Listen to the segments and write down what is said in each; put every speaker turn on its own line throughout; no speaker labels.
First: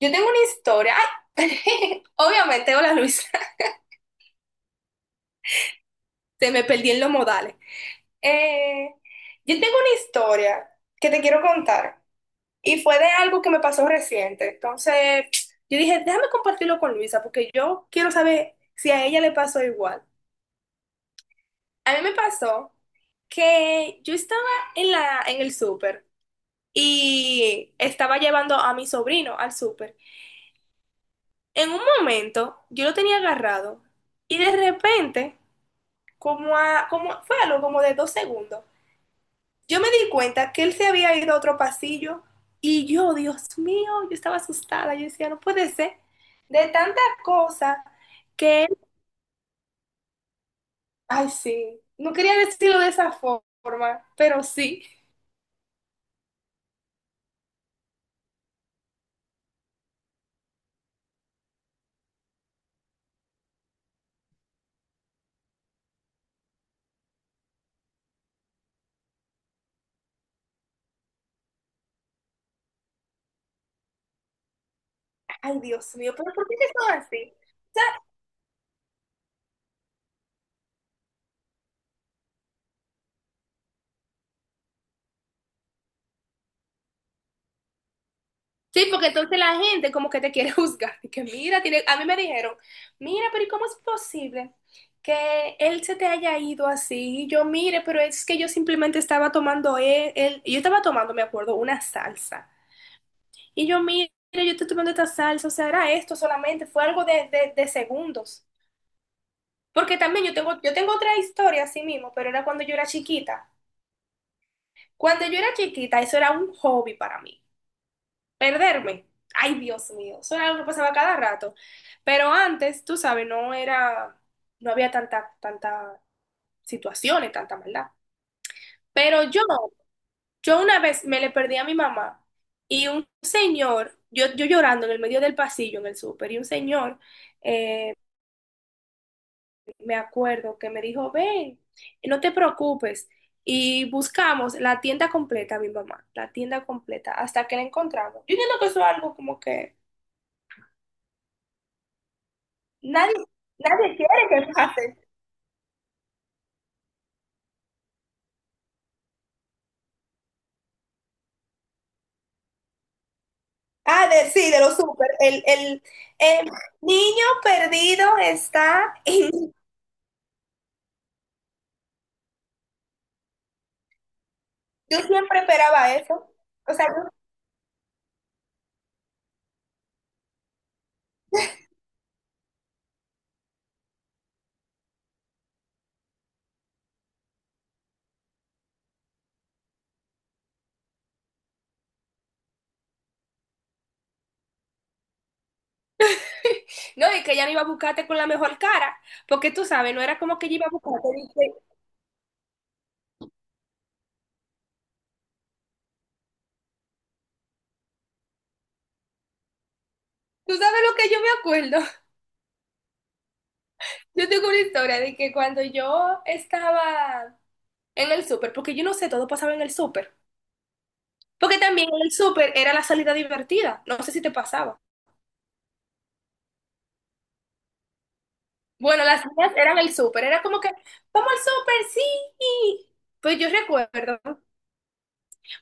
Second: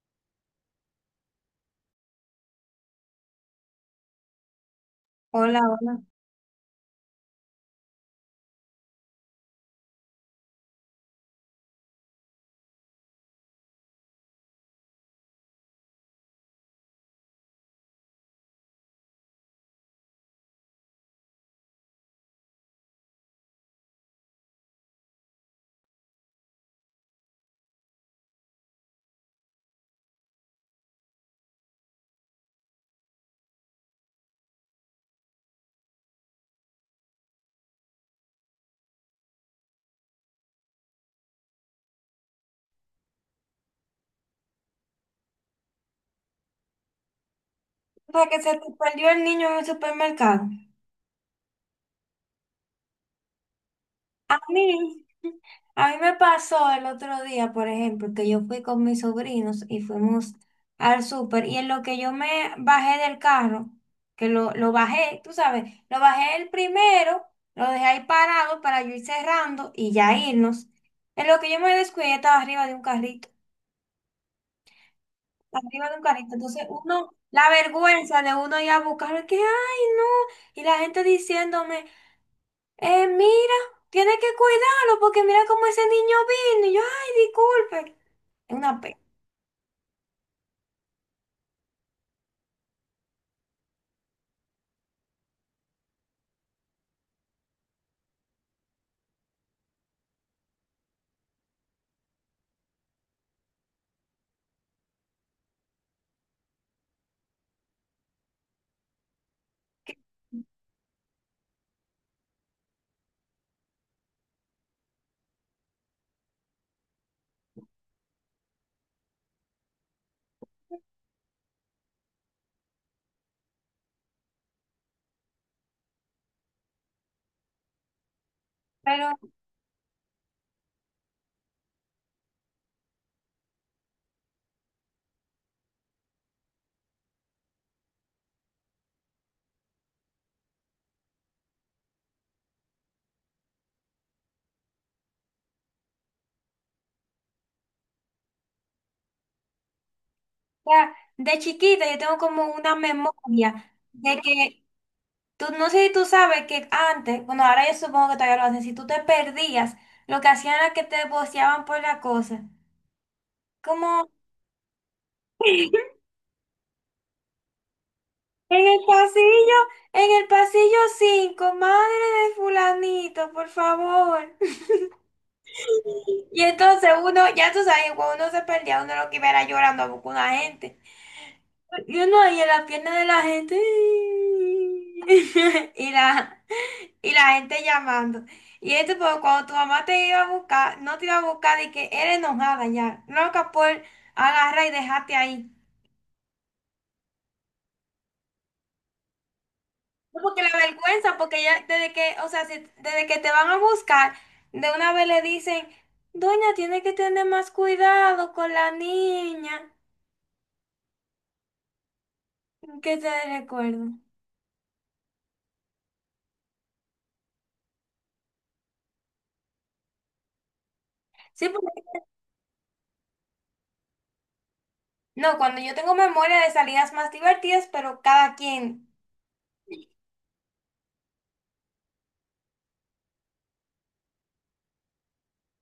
Yo tengo una historia. ¡Ay! Obviamente, hola Luisa.
Hola, hola.
Se me perdí en los modales. Eh, yo tengo una historia que te quiero contar. Y fue de algo que me pasó reciente. Entonces, yo dije, déjame compartirlo con Luisa, porque yo quiero saber si a ella le pasó igual. A mí me pasó que yo estaba en el súper y estaba llevando a mi sobrino al súper. En un momento yo lo tenía agarrado y de repente, como, como fue algo como de dos segundos, yo me di cuenta que él se había ido a otro pasillo y yo, Dios mío, yo estaba asustada, yo decía, no puede ser, de tanta cosa
O sea, que se
que él,
te perdió el niño en el supermercado.
ay sí, no quería decirlo de esa forma,
A
pero sí,
mí, a mí me pasó el otro día, por ejemplo, que yo fui con mis sobrinos y fuimos al súper y en lo que yo me bajé del carro, que lo bajé, tú sabes, lo bajé el primero, lo dejé ahí parado para yo ir cerrando y ya irnos. En lo que yo me descuidé, estaba arriba de un carrito,
ay
arriba
Dios
de un
mío, pero
carrito.
¿por qué
Entonces
que son
uno,
así?
la vergüenza de uno ir a buscarlo, que, ay, no. Y la gente diciéndome. Mira, tiene que cuidarlo porque mira cómo ese niño vino. Y yo, ay, disculpe. Es una
Sí,
pena.
porque entonces la gente como que te quiere juzgar. Y que mira, tiene, a mí me dijeron, mira, pero ¿y cómo es posible que él se te haya ido así? Y yo, mire, pero es que yo simplemente estaba tomando yo estaba tomando, me acuerdo, una salsa. Y yo, mire, yo estoy tomando esta salsa, o sea, era esto solamente, fue algo de segundos. Porque también yo tengo otra historia así mismo, pero era cuando yo era chiquita. Cuando yo era chiquita, eso era un hobby para mí. Perderme. Ay, Dios mío, eso era algo que pasaba cada rato. Pero antes, tú sabes, no era, no había tanta situaciones, tanta maldad.
Pero
Pero yo una vez me le perdí a mi mamá y un señor, yo llorando en el medio del pasillo en el súper, y un señor, eh, me acuerdo que me dijo, ven, no te preocupes. Y buscamos la tienda completa, mi mamá, la tienda completa, hasta que la encontramos. Yo entiendo que eso es algo como que
ya, de chiquita yo tengo como una
nadie,
memoria
nadie
de
quiere que
que
pase.
tú, no sé si tú sabes que antes, bueno, ahora yo supongo que todavía lo hacen, si tú te perdías, lo que hacían era que te boceaban por la cosa. Como
Ah, sí, de los súper. El, el, el niño perdido
en el
está en...
pasillo, en el pasillo 5 madre de fulanito, por favor.
Yo siempre esperaba eso.
Y
O sea,
entonces uno, ya tú sabes, cuando uno se perdía, uno lo que iba era llorando a buscar una gente. Y uno ahí en la pierna de la gente. Y la, y la gente llamando. Y esto, pues cuando tu mamá te iba a buscar, no te iba a buscar y que era enojada ya, loca por agarrar y dejarte ahí.
no, y que ella no iba a buscarte con la mejor cara, porque tú sabes, no era
No,
como
porque
que
la
ella iba a buscarte.
vergüenza, porque ya
De
desde que, o sea, si- desde que te van a buscar, de una vez le dicen, doña, tiene que tener más cuidado con la niña.
Tú sabes lo que yo me acuerdo.
¿Qué te recuerdo?
Yo tengo una historia de que cuando yo estaba en el súper, porque yo no sé, todo pasaba en el súper.
Sí,
Porque también
porque-
en el súper era la salida divertida. No sé si te pasaba.
no, cuando yo tengo memoria de salidas más divertidas, pero cada quien.
Bueno, las mías eran el súper, era como que, vamos al súper, sí. Pues yo recuerdo,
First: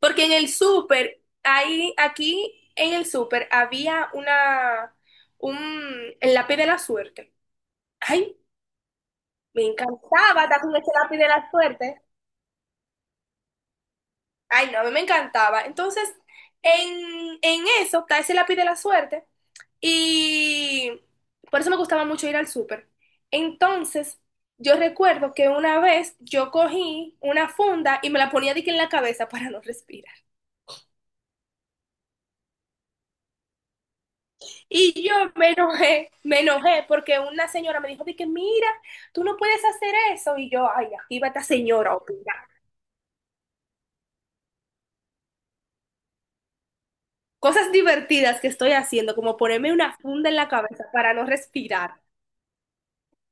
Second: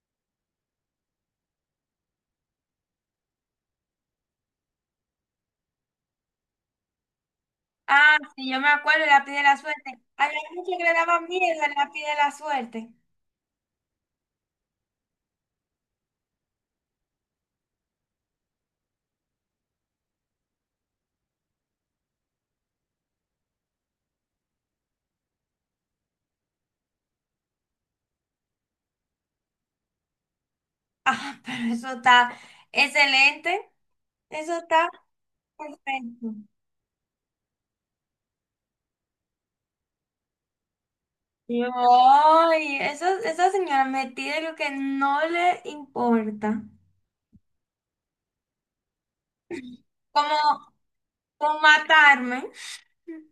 porque en el súper, ahí, aquí en el súper había un, el lápiz de la suerte.
Ah,
Ay,
sí, yo me acuerdo el lápiz de la
me
suerte. Había
encantaba estar
muchos
con
que
ese
le
lápiz
daban
de la
miedo el lápiz
suerte.
de la suerte.
Ay, no, a mí me encantaba. Entonces, en eso está ese lápiz de la suerte y por eso me gustaba mucho ir al súper. Entonces, yo recuerdo que una vez yo cogí una funda y me la ponía de que en la cabeza para no respirar.
Ah, pero eso está excelente. Eso está
Y yo me enojé,
perfecto.
me enojé porque una señora me dijo de que mira, tú no puedes hacer eso. Y yo, ay, aquí va esta
Yo,
señora a opinar.
ay, eso, esa señora metida en lo que no le importa.
Cosas divertidas que estoy haciendo, como ponerme una funda en la
Como,
cabeza para no
como
respirar.
matarme.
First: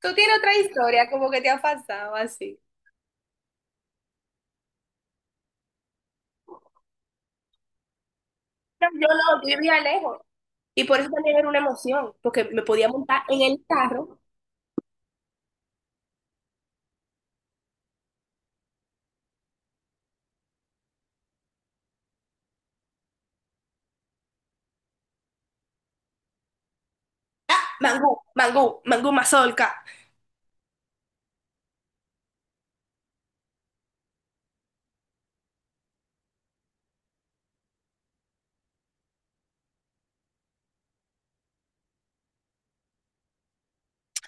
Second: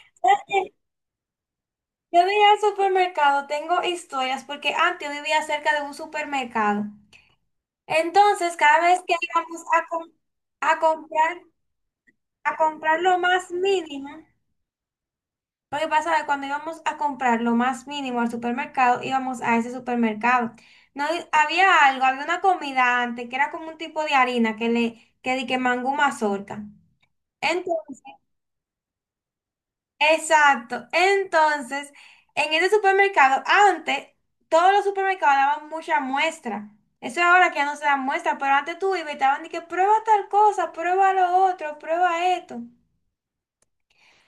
Tú
¿Sabes
tienes otra
qué?
historia, como que te ha pasado
Yo de ir al
así.
supermercado tengo historias porque antes yo vivía cerca de un supermercado. Entonces, cada
No,
vez
yo
que
no, yo
íbamos
vivía
a, com-
lejos.
a
Y por eso también
comprar,
era una emoción, porque
a
me podía
comprar lo
montar en
más
el
mínimo,
carro.
lo que pasa es que cuando íbamos a comprar lo más mínimo al supermercado, íbamos a ese supermercado. No di- había algo, había una comida antes que era como un tipo de harina que le que di que mangú mazorca. Entonces,
Mangú, mangú, mangú mazorca.
exacto. Entonces, en ese supermercado, antes todos los supermercados daban mucha muestra. Eso ahora que ya no se da muestra, pero antes tú ibas y te daban de que prueba tal cosa, prueba lo otro, prueba esto.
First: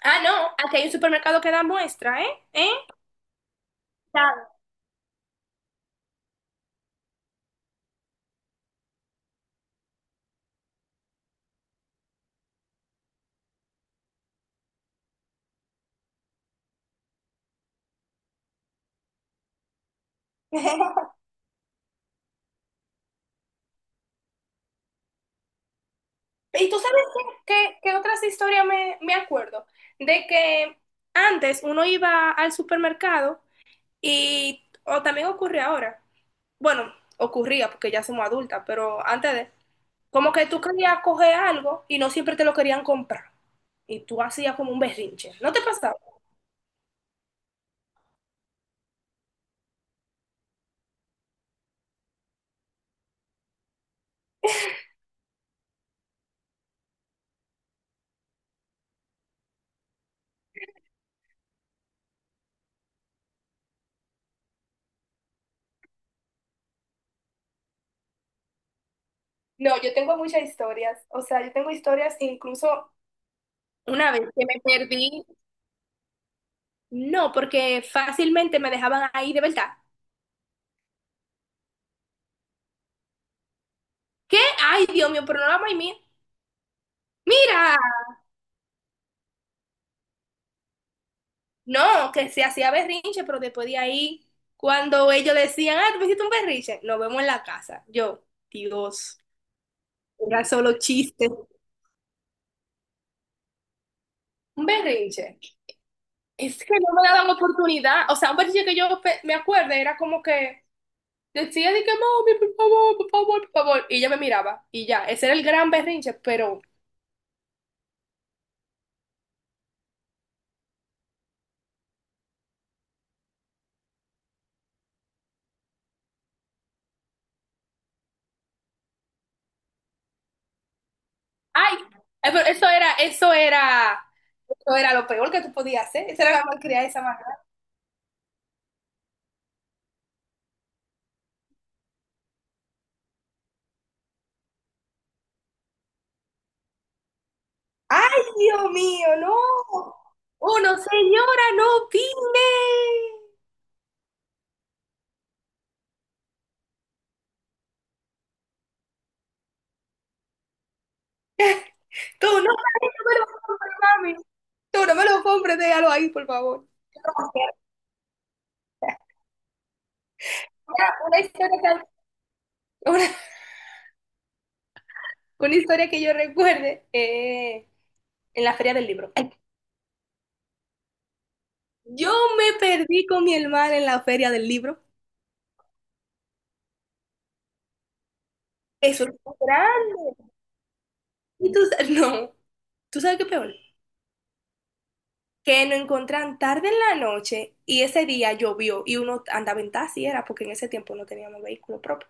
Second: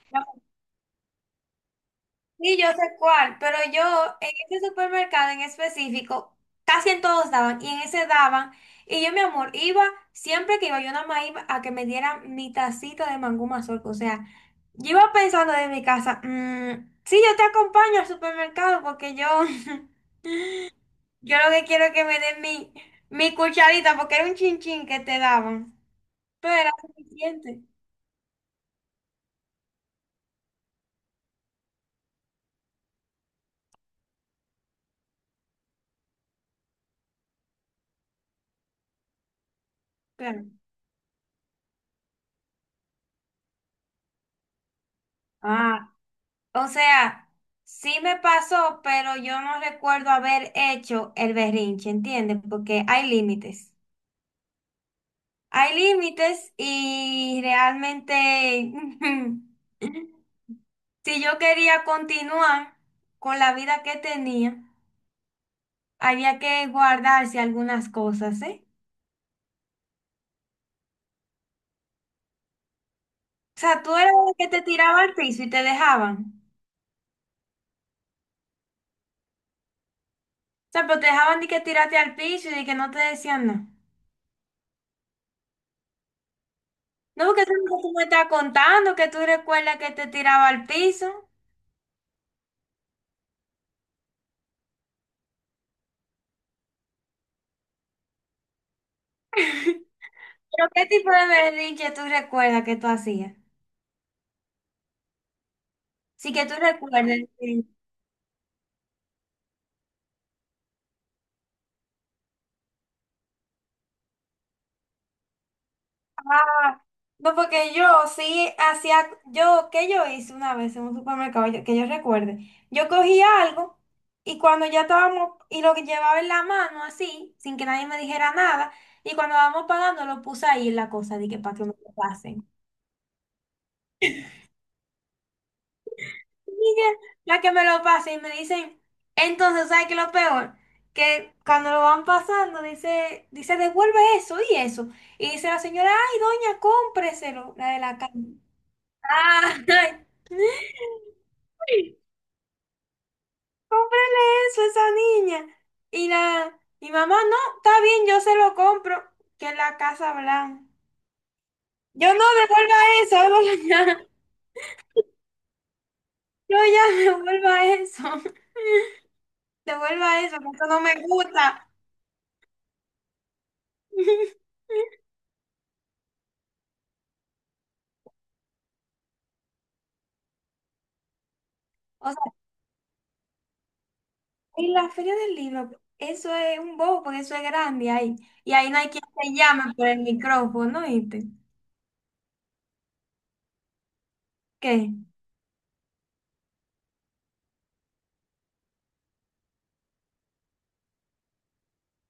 Ah, no, aquí hay un supermercado que da muestra, ¿eh?
Sí, yo
¿Eh?
sé cuál, pero yo en
Claro.
ese supermercado en específico, casi en todos daban, y en ese daban, y yo, mi amor, iba, siempre que iba, yo nada más iba a que me dieran mi tacita de mangú mazorca, o sea, yo iba pensando de mi casa, "Mm, sí, yo te acompaño al supermercado porque yo, yo lo que quiero es que me den mi, mi cucharita, porque era un chinchín que te daban, pero
Y
era
tú sabes
suficiente,
qué otras historias me acuerdo. De que antes uno iba al supermercado y, o también ocurre ahora. Bueno, ocurría porque ya somos adultas, pero antes de, como
claro.
que tú querías coger algo y no siempre te lo querían comprar. Y tú hacías como un berrinche. ¿No te pasaba?
O sea, sí me pasó, pero yo no recuerdo haber hecho el berrinche, ¿entiendes? Porque hay límites. Hay límites y realmente, si yo quería continuar con la vida que tenía, había que guardarse algunas cosas, ¿eh?
No, yo tengo muchas historias. O sea, yo tengo historias incluso
O sea, tú eras
una vez
el
que
que
me
te tiraba al
perdí,
piso y te dejaban.
no, porque fácilmente me dejaban ahí de verdad.
O sea, pero te dejaban de que tirarte al piso y de que no te decían nada.
¿Qué? Ay, Dios mío, pero no la mía.
No, porque eso es lo
Mira,
que tú no me estás contando, que tú recuerdas que te tiraba al piso.
no, que se hacía berrinche, pero después de ahí, cuando ellos decían, ah, tú hiciste un berrinche, nos vemos en la casa. Yo, Dios, era
¿Pero
solo
qué tipo de
chiste.
berrinche tú recuerdas que tú hacías?
Un berrinche.
Sí, que tú
Es que no me
recuerdes,
daban
sí.
oportunidad. O sea, un ejercicio que me acuerdo era como que decía de que, mami, por favor, por favor, por favor. Y ella me miraba. Y ya, ese era el gran berrinche, pero,
Ah, no, porque yo sí hacía, yo, ¿qué yo hice una vez en un supermercado? Yo- que yo recuerde. Yo cogía algo y cuando ya estábamos, y lo que llevaba en la mano así, sin que nadie me dijera nada, y cuando estábamos pagando lo puse ahí en la cosa, de que para que no
ay,
lo
pero
pasen.
eso era lo peor que tú podías hacer. Esa era la malcriada de esa manera.
La que me lo pasa y me dicen, entonces, ¿sabes qué es lo peor? Que cuando lo van pasando, dice, devuelve eso y eso. Y dice la señora, ay, doña, cómpreselo, la de la
Ay,
calle.
Dios mío, no.
Ay,
Uno, señora, no opine.
cómprele eso a esa niña. Y la, mi mamá, no, está bien, yo se lo compro, que es la Casa Blanca. Yo no
Tú no, mami,
devuelva
no me
eso,
lo
devuelva
compres,
ya.
mami. Tú no me lo compres, déjalo ahí, por
Yo
favor.
ya
No,
devuelva eso. Devuelva eso, que eso no
era
me
una
gusta.
historia tan. Una historia que yo recuerde en la feria del libro. Ay, yo
O
me perdí con mi hermana en la feria del
y
libro.
la feria del libro, eso es un bobo, porque eso es grande ahí. Y ahí no hay quien
Eso es
te
muy
llame por el
grande.
micrófono, ¿viste?
Y tú, no, tú sabes qué peor.
¿Qué?
Que nos encontraron tarde en la noche y ese día llovió y uno andaba en taxi, era porque en ese tiempo no teníamos vehículo propio.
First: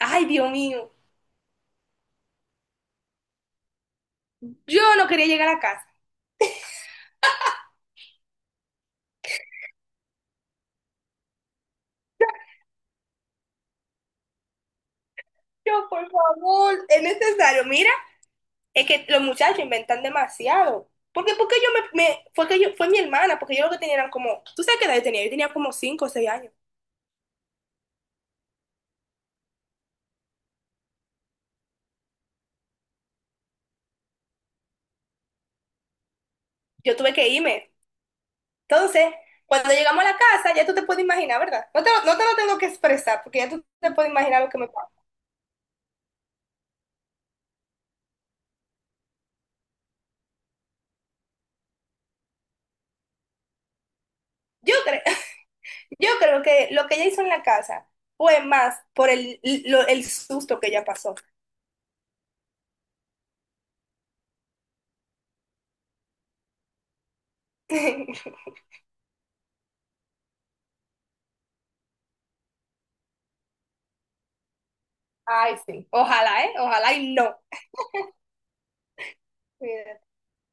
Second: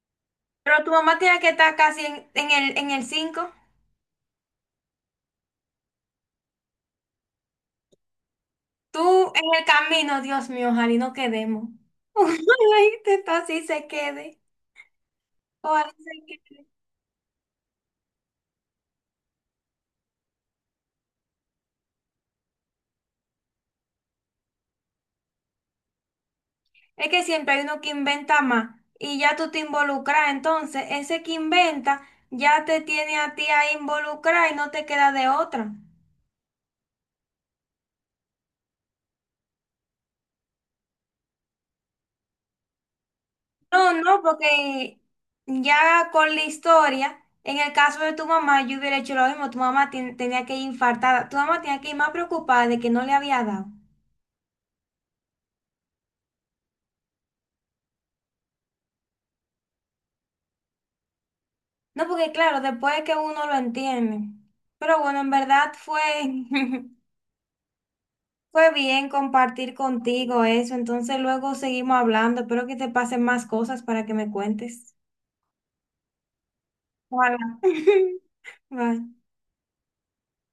Ay, Dios
Pero tu
mío,
mamá tiene que estar casi en el cinco.
yo no quería llegar a casa.
Tú en el camino, Dios mío, ojalá y no quedemos. Ojalá y te- así se quede.
Yo,
Ojalá y
por
se quede.
favor, es necesario. Mira, es que los muchachos inventan demasiado. Porque fue que fue mi hermana, porque yo lo que tenía eran como, ¿tú sabes qué edad yo tenía? Yo tenía como 5, o 6 años.
Es que siempre hay uno que inventa más y ya tú te involucras. Entonces, ese que inventa ya te tiene a ti a involucrar y no te queda de otra.
Yo tuve que irme. Entonces, cuando llegamos a la casa, ya tú te puedes imaginar, ¿verdad? No te lo tengo que expresar, porque ya tú te
No,
puedes
no,
imaginar lo que me
porque
pasó.
ya con la historia, en el caso de tu mamá, yo hubiera hecho lo mismo. Tu mamá ten- tenía que ir infartada. Tu mamá tenía que ir más preocupada de que no le había dado.
Yo creo, yo creo que lo que ella hizo en la casa fue más por el susto que ella pasó.
No, porque claro, después es que uno lo entiende. Pero bueno, en verdad fue, fue bien compartir contigo eso. Entonces luego seguimos hablando. Espero que te pasen más cosas para que me cuentes.
Ay, sí. Ojalá, ¿eh? Ojalá y no.
Ojalá. Bye.